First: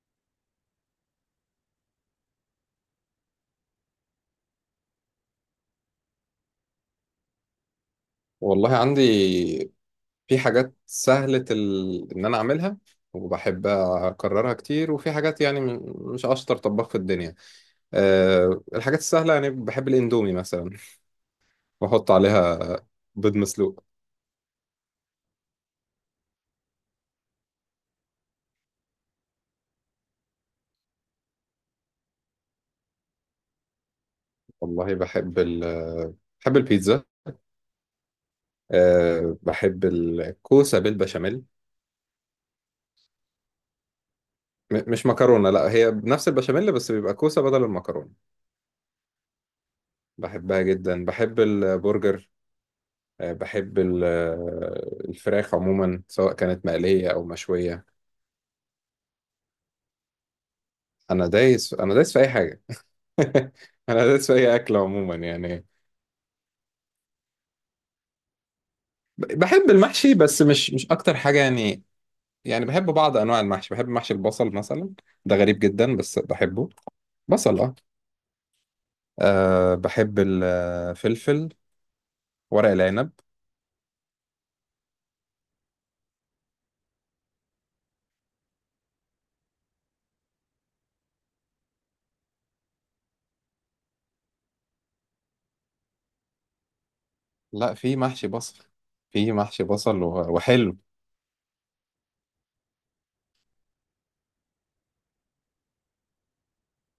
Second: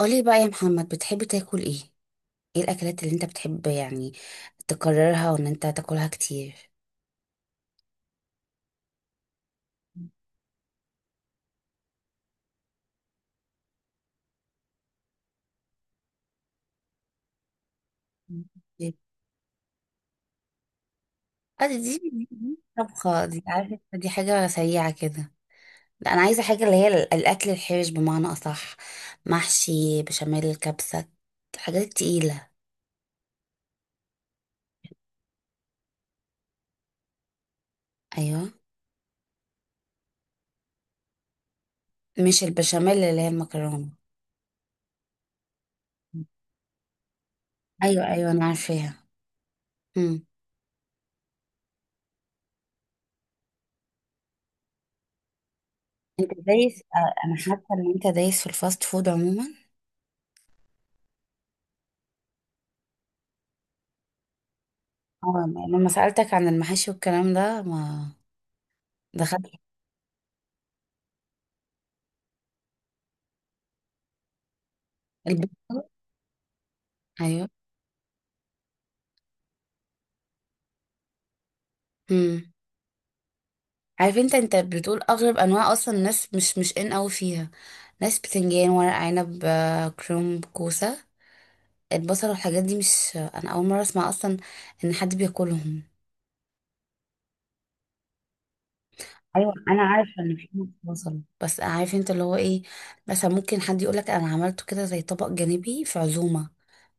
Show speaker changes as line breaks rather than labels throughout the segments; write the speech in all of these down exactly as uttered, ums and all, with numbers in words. قولي بقى يا محمد، بتحب تاكل ايه؟ ايه الاكلات اللي انت بتحب يعني تكررها وان انت تاكلها كتير؟
والله عندي في حاجات سهلة ال... إن أنا أعملها وبحب أكررها كتير، وفي حاجات يعني م- مش أشطر طباخ في الدنيا. أه، الحاجات السهلة يعني بحب الإندومي مثلا
اه دي
وأحط
دي دي
عليها
طبخة،
بيض
دي عارفة
مسلوق.
دي حاجة سريعة كده. لا انا عايزة حاجة اللي هي ال- الاكل الحرش بمعنى اصح، محشي بشاميل كبسة، الحاجات التقيلة.
والله بحب ال... بحب البيتزا.
ايوه،
أه بحب الكوسة بالبشاميل.
مش البشاميل اللي هي المكرونة؟
م... مش مكرونة، لا، هي بنفس البشاميل بس بيبقى كوسة بدل
ايوه
المكرونة.
ايوه انا عارفاها. امم.
بحبها جدا. بحب البرجر. أه بحب ال- الفراخ عموما
انت
سواء كانت
دايس
مقلية
آه،
أو
انا حاسة
مشوية.
ان انت دايس في الفاست فود عموما.
انا دايس، انا دايس في اي حاجه. انا دايس في اي اكل عموما
اه
يعني.
لما سألتك عن المحاشي والكلام ده ما
ب-
دخلت
بحب المحشي بس مش مش اكتر حاجه يعني. يعني بحب بعض انواع المحشي، بحب محشي البصل مثلا. ده غريب
البيضة.
جدا بس بحبه.
ايوه.
بصل، اه. أه بحب الفلفل،
امم.
ورق العنب.
عارف انت، انت بتقول اغرب انواع، اصلا الناس مش مش ان اوي فيها. ناس بتنجان، ورق عنب آه، كرنب، كوسه، البصل والحاجات دي مش، انا اول مره اسمع اصلا ان حد بياكلهم.
لا، في محشي بصل. في
ايوه
محشي
انا
بصل
عارفه
و-
ان في ناس
وحلو.
بصل، بس عارف انت اللي هو ايه؟ مثلا ممكن حد يقولك انا عملته كده زي طبق جانبي في عزومه،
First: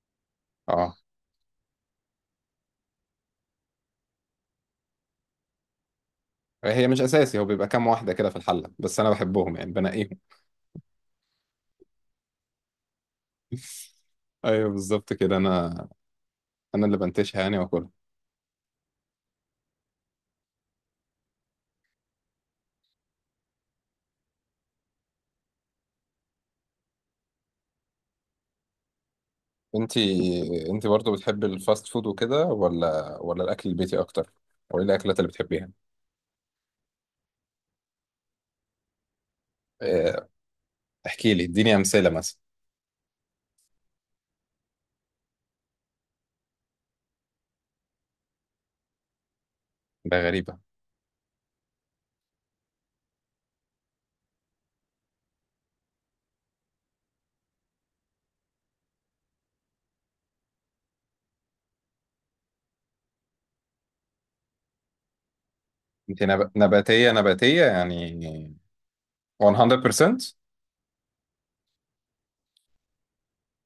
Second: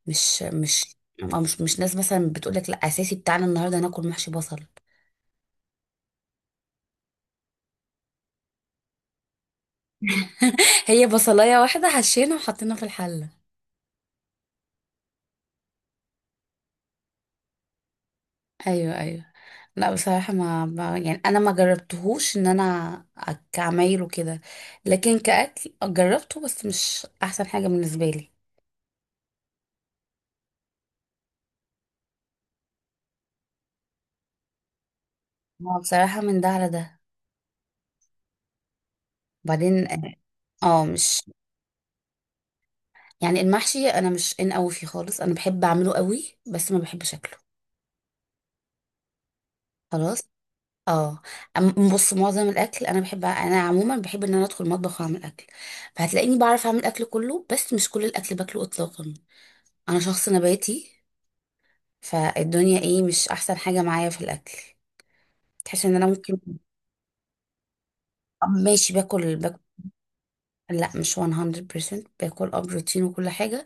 مش
اه،
مش أو مش مش ناس مثلا بتقولك لا، اساسي بتاعنا النهارده ناكل محشي بصل.
هي مش اساسي، هو بيبقى كام واحده كده في الحله بس انا بحبهم يعني بنقيهم.
هي بصلايه واحده حشينا وحطينا في الحله.
ايوه بالظبط كده. انا انا اللي بنتشها يعني واكلها.
ايوه ايوه. لا بصراحه، ما ما- يعني انا ما جربتهوش ان انا أك- كعمايل وكده، لكن كاكل جربته بس مش احسن حاجه بالنسبه لي.
انت، انت برضه بتحبي الفاست فود وكده، ولا ولا الاكل البيتي اكتر؟ او ايه الاكلات اللي بتحبيها؟
هو بصراحه من ده على ده، وبعدين اه،
اه،
آه، مش
احكي لي، اديني امثله مثلا.
يعني المحشي انا مش ان قوي فيه خالص، انا بحب اعمله قوي بس ما بحبش اكله، خلاص.
ده غريبه.
اه. أم- بص، معظم الاكل انا بحب، انا عموما بحب ان انا ادخل المطبخ واعمل اكل، فهتلاقيني بعرف اعمل اكل كله بس مش كل الاكل باكله اطلاقا. انا شخص نباتي، فالدنيا ايه مش احسن حاجة معايا في الاكل. تحس ان انا
انت
ممكن
نب... نباتيه؟ نباتيه يعني
آه، ماشي باكل باكل.
مية في المية؟
لا مش مية في المية باكل اه بروتين وكل حاجة،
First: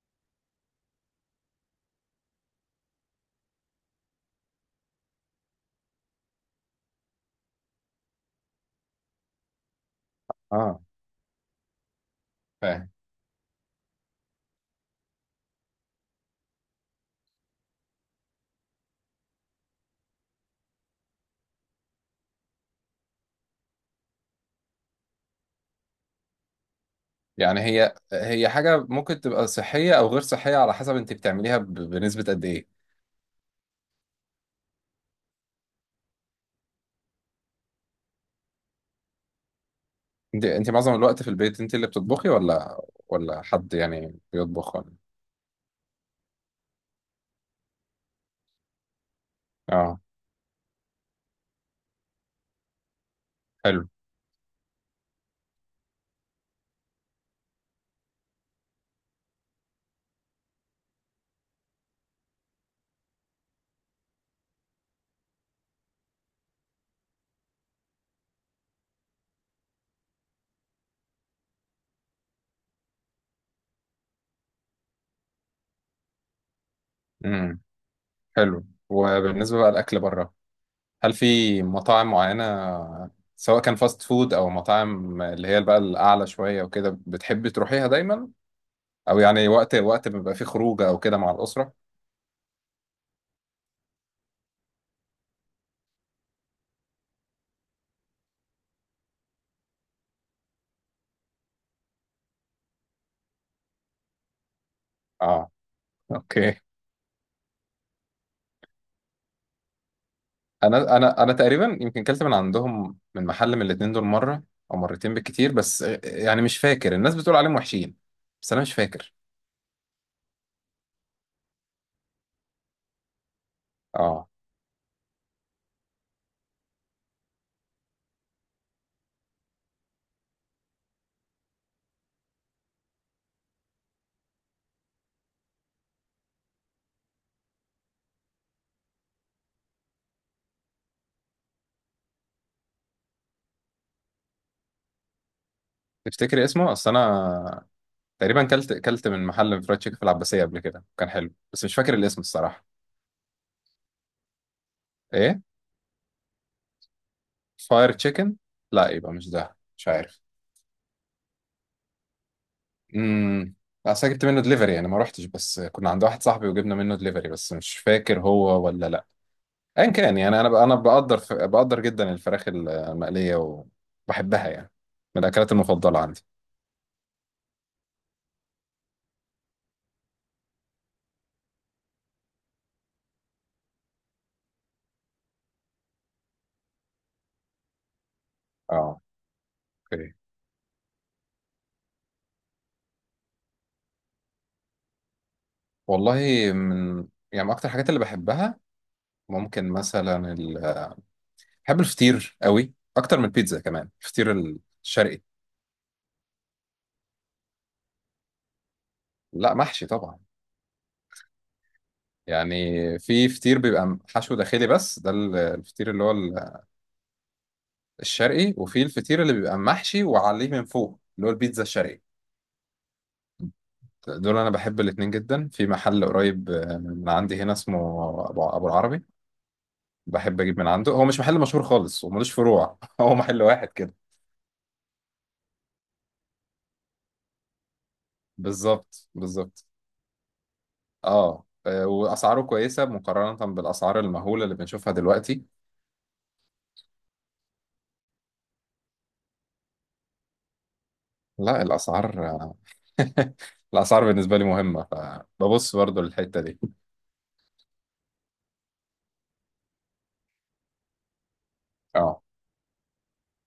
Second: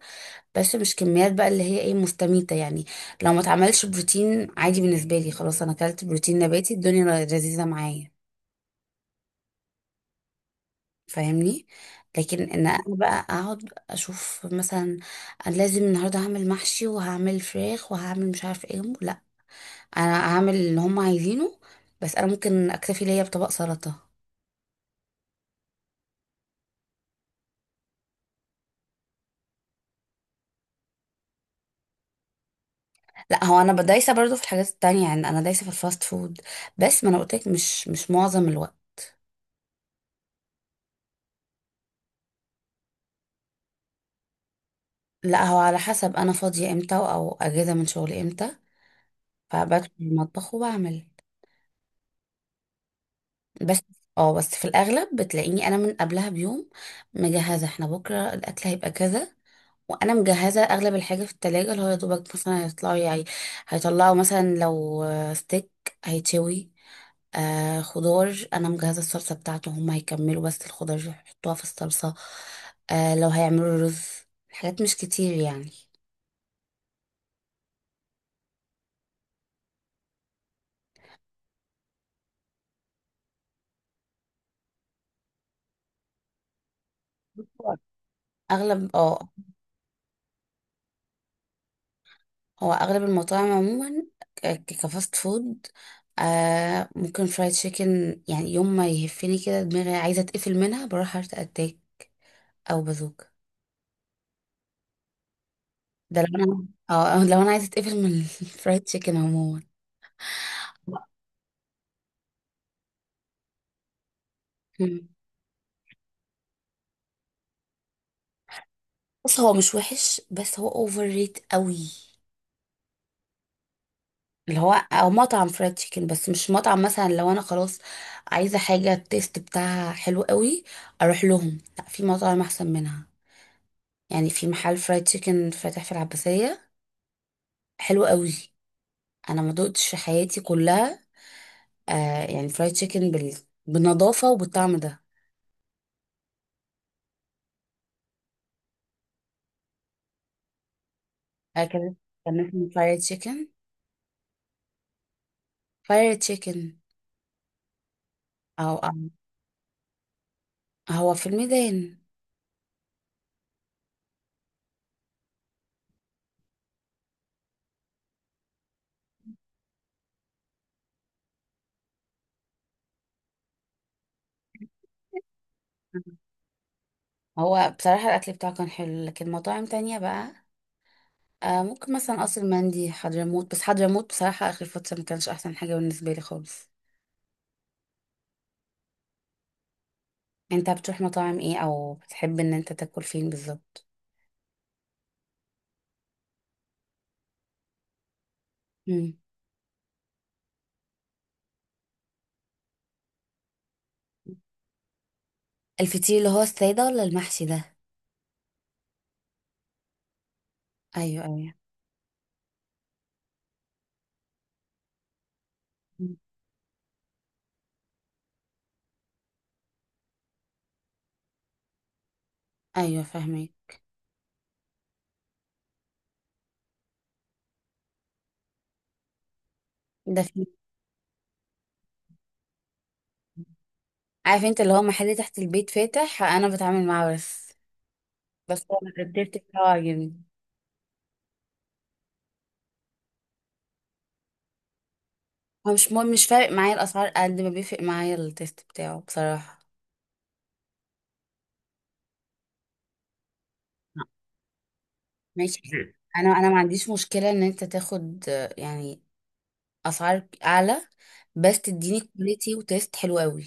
بس مش كميات بقى اللي هي ايه، مستميتة يعني. لو ما اتعملش بروتين عادي بالنسبة لي، خلاص انا اكلت بروتين نباتي، الدنيا لذيذة معايا.
اه
فاهمني. لكن ان انا
فاهم.
بقى اقعد اشوف مثلا، انا لازم النهارده هعمل محشي وهعمل فراخ وهعمل مش عارف ايه، لا. انا هعمل اللي هم عايزينه بس انا ممكن اكتفي ليا بطبق سلطة.
يعني هي، هي حاجه ممكن تبقى صحيه او غير صحيه على حسب انت بتعمليها ب... بنسبه قد ايه.
لا هو انا دايسه برضو في الحاجات التانية، يعني انا دايسه في الفاست فود بس ما انا قلت لك، مش مش معظم الوقت.
انت، انت معظم الوقت في البيت انت اللي بتطبخي، ولا ولا حد يعني بيطبخ؟ ولا
لا هو على حسب انا فاضيه امتى او اجازه من شغلي امتى، فبدخل
اه.
المطبخ وبعمل. بس.
حلو.
اه، بس في الاغلب بتلاقيني انا من قبلها بيوم مجهزه، احنا بكره الاكل هيبقى كذا، وانا مجهزه اغلب الحاجه في التلاجة، اللي هو يا دوبك مثلا هيطلعوا يعني، هيطلعوا مثلا لو ستيك هيتشوي، آه خضار انا مجهزه الصلصه بتاعته، هم هيكملوا بس الخضار يحطوها في الصلصه، آه لو هيعملوا رز، حاجات مش كتير يعني.
امم. حلو. وبالنسبه بقى الاكل بره، هل في مطاعم معينة، سواء كان فاست فود أو مطاعم اللي هي بقى الأعلى شوية وكده بتحبي تروحيها دايما؟
اغلب اه،
أو يعني وقت، وقت بيبقى فيه خروجة أو كده مع الأسرة؟
هو اغلب المطاعم عموما ك- كفاست فود، آه ممكن فرايد تشيكن. يعني يوم ما يهفني كده دماغي عايزه اتقفل منها بروح هارت اتاك او بازوكا.
آه.
ده لو
أوكي.
انا اه أو لو انا عايزه اتقفل من الفرايد تشيكن عموما.
أنا أنا أنا تقريبا يمكن كلت من عندهم، من محل من الاتنين دول مرة أو
مم.
مرتين بالكتير، بس يعني مش فاكر. الناس بتقول عليهم وحشين بس أنا مش فاكر.
بص هو مش وحش بس هو اوفر ريت قوي،
آه.
اللي هو او مطعم فرايد تشيكن بس مش مطعم. مثلا لو انا خلاص عايزه حاجه التيست بتاعها حلو قوي اروح لهم، لا في مطاعم احسن منها. يعني في محل فرايد تشيكن فاتح في العباسيه حلو قوي، انا ما دقتش في حياتي كلها آه، يعني فرايد تشيكن بال... بالنظافه وبالطعم ده.
تفتكري اسمه؟ أصل أنا تقريبا كلت كلت من محل فرايد تشيكن في العباسية قبل كده، كان حلو بس مش فاكر
هكذا،
الاسم
كان
الصراحة.
اسمه فرايد تشيكن.
إيه؟
فرايد تشيكن،
فاير تشيكن؟
او
لا
أو-
يبقى مش ده، مش عارف.
هو في الميدان.
امم. اصل أنا جبت منه دليفري يعني، ما روحتش، بس كنا عند واحد صاحبي وجبنا منه دليفري، بس مش فاكر هو ولا لا. ايا كان يعني، انا ب- انا بقدر ف... بقدر جدا الفراخ المقليه وبحبها يعني، من الاكلات المفضله عندي.
هو بصراحه الاكل بتاعه كان حلو لكن مطاعم تانية بقى. آه ممكن مثلا قصر مندي حضرموت، بس حضرموت بصراحة آخر فترة ما كانش أحسن حاجة بالنسبة لي خالص.
اه. اوكي.
انت بتروح مطاعم ايه، او بتحب ان انت تاكل فين بالظبط؟
والله من يعني، من اكتر الحاجات اللي بحبها،
مم.
ممكن مثلا ال... بحب الفطير قوي اكتر من البيتزا. كمان الفطير الشرقي.
الفطير اللي هو السادة ولا المحشي ده؟
لا محشي طبعا.
ايوه ايوه.
يعني في فطير بيبقى حشو داخلي بس، ده ال- الفطير اللي هو
مم.
ال- الشرقي، وفي الفطير اللي بيبقى محشي وعليه من فوق، اللي هو البيتزا الشرقي.
ايوه فاهمه.
دول انا بحب الاتنين جدا. في محل قريب من عندي هنا اسمه ابو، أبو العربي.
ده
بحب
في؟
اجيب من عنده. هو مش محل مشهور خالص وملوش فروع. هو محل واحد كده.
عارف انت اللي هو محل تحت البيت فاتح انا بتعامل معاه بس. بس هو أنا
بالظبط،
التيست
بالظبط.
بتاعه عاجبني.
اه. آه، واسعاره كويسه مقارنه بالاسعار المهوله اللي بنشوفها دلوقتي.
هو مش مهم، مش فارق معايا الاسعار قد ما بيفرق معايا التيست بتاعه بصراحة.
لا الاسعار، الاسعار بالنسبه لي مهمه،
ماشي.
فببص
مم.
برضو
انا
للحته
انا ما
دي.
عنديش مشكلة ان انت تاخد آه، يعني اسعار اعلى بس تديني
اه،
كواليتي وتيست حلو قوي.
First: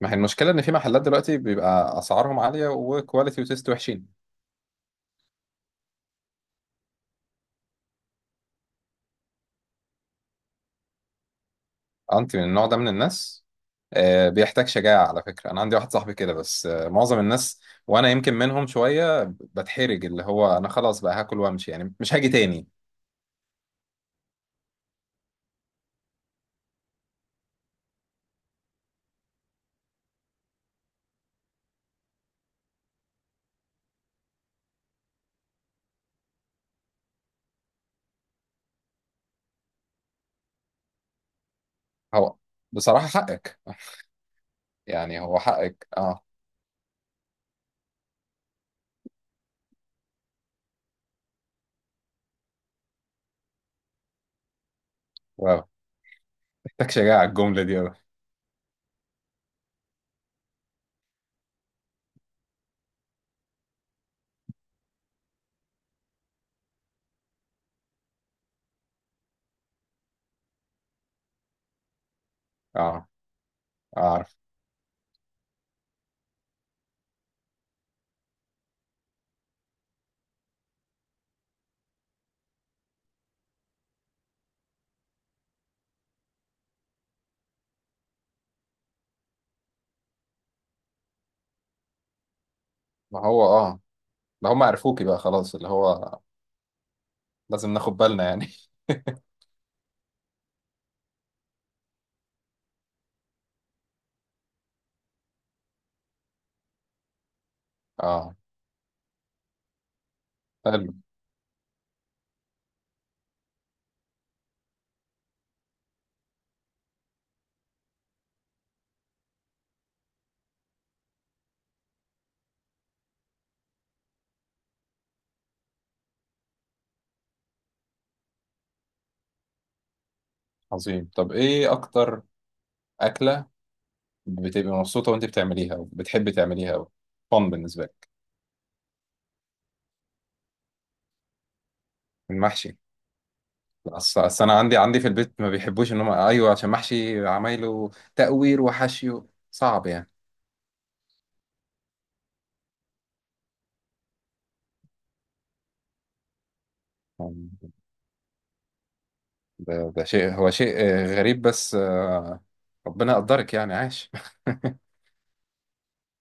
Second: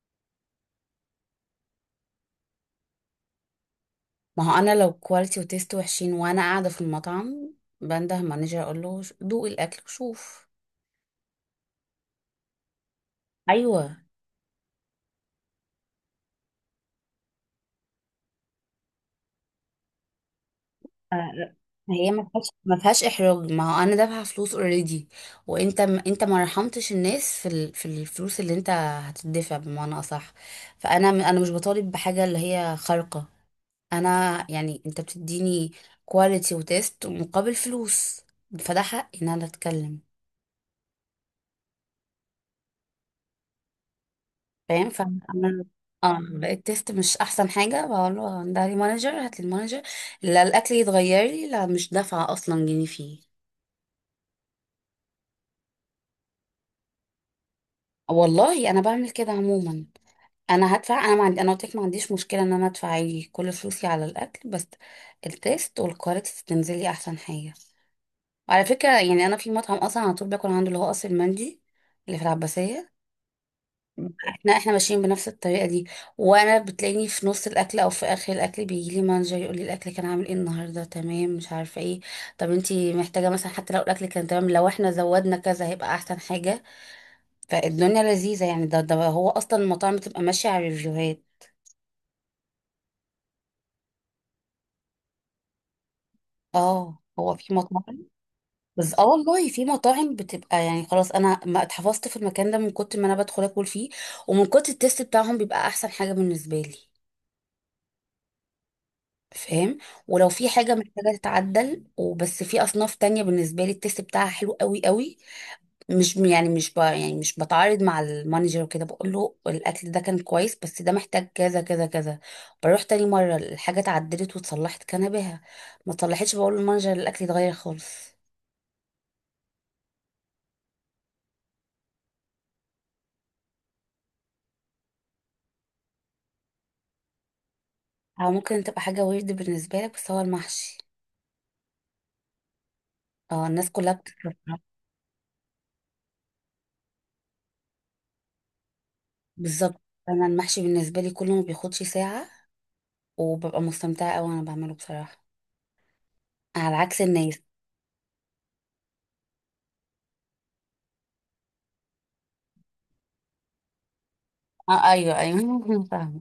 ما هي المشكلة إن في محلات دلوقتي بيبقى أسعارهم عالية وكواليتي وتيست وحشين.
ما هو انا لو كواليتي وتيست وحشين وانا قاعده في المطعم بنده مانجر اقول له، "ش- دوق الاكل وشوف".
أنت من النوع ده من الناس؟
ايوه.
آه، بيحتاج شجاعة على فكرة. أنا عندي واحد صاحبي كده بس آه، معظم الناس، وأنا يمكن منهم شوية، بتحرج، اللي هو أنا خلاص بقى هاكل
آه،
وأمشي يعني،
هي
مش
ما
هاجي
فيهاش
تاني.
ما فيهاش احراج، ما هو انا دافعه فلوس اوريدي، وانت م- انت ما رحمتش الناس في ال... في الفلوس اللي انت هتدفع بمعنى اصح، فانا م- انا مش بطالب بحاجه اللي هي خارقه، انا يعني انت بتديني كواليتي وتيست مقابل فلوس، فده حقي ان انا اتكلم.
هو بصراحة حقك.
فاهم؟
يعني هو
فانا
حقك،
اه
أه.
لقيت تيست مش احسن حاجه بقول له، ده لي مانجر، هات لي المانجر، لا الاكل يتغير لي لا مش دافعه اصلا جنيه فيه.
واو، محتاج شجاعة الجملة دي أوي.
والله انا بعمل كده عموما، انا هدفع، انا ما عندي، انا قلت لك ما عنديش مشكله ان انا ادفع عادي كل فلوسي على الاكل، بس التيست والكواليتي تنزل لي احسن حاجه. وعلى فكره يعني انا في مطعم اصلا على طول باكل عنده اللي هو قصر المندي اللي في العباسيه.
أه، أعرف.
لا احنا ماشيين بنفس الطريقه دي، وانا بتلاقيني في نص الاكل او في اخر الاكل بيجي لي مانجر يقول لي، الاكل كان عامل ايه النهارده، تمام، مش عارفه ايه، طب انتي محتاجه مثلا حتى لو الاكل كان تمام لو احنا زودنا كذا هيبقى احسن حاجه. فالدنيا لذيذه يعني، ده ده هو اصلا المطاعم بتبقى ماشيه على الريفيوهات.
ما هو أه، ما هم عرفوكي بقى خلاص اللي هو،
اه هو في
لازم ناخد
مطاعم.
بالنا يعني.
بس اه والله في مطاعم بتبقى يعني خلاص انا ما اتحفظت في المكان ده من كتر ما انا بدخل اكل فيه، ومن كتر التست بتاعهم بيبقى احسن حاجه بالنسبه لي.
أه.
فاهم؟ ولو في حاجة
حلو.
محتاجة تتعدل، وبس في أصناف تانية بالنسبة لي التست بتاعها حلو قوي قوي. مش يعني مش ب... يعني مش بتعارض مع المانجر وكده، بقول له الأكل ده كان كويس بس ده محتاج كذا كذا كذا. بروح تاني مرة الحاجة اتعدلت واتصلحت كان بها، ما اتصلحتش بقول للمانجر الأكل اتغير خالص.
عظيم. طب إيه أكتر أكلة بتبقي مبسوطة وأنت بتعمليها وبتحبي تعمليها أوي، فن بالنسبة لك؟
أو ممكن تبقى حاجة ويرد بالنسبة لك، بس هو المحشي.
المحشي؟
اه الناس كلها
أصل،
بتكره.
أصل أنا عندي، عندي في البيت ما بيحبوش إن هم أيوه عشان محشي، عمايله تقوير وحشيه
بالظبط.
صعب يعني.
أنا المحشي بالنسبة لي كله ما بياخدش ساعة، وببقى مستمتعة أوي وأنا بعمله بصراحة، على عكس الناس.
ده، ده شيء، هو شيء آه، غريب بس آه، ربنا يقدرك يعني، عاش.
اه ايوه ايوه فاهمه.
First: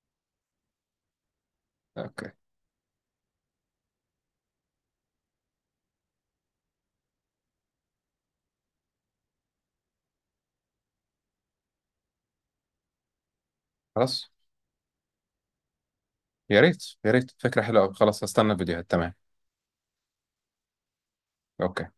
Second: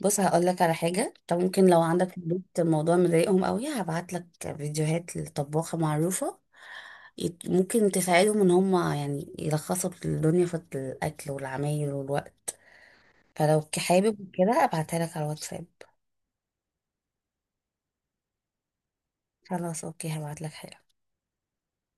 بص هقول لك على حاجه، طب ممكن لو عندك في
أوكي.
البيت الموضوع مضايقهم قوي هبعت لك فيديوهات لطباخه معروفه، يت- ممكن تساعدهم ان هم يعني يلخصوا الدنيا في الاكل والعمايل والوقت. فلو ك-
خلاص،
حابب كده ابعتها لك على الواتساب.
يا ريت يا ريت، فكرة حلوة أوي، خلاص هستنى الفيديوهات، تمام.
خلاص اوكي هبعت لك حاجه.
أوكي.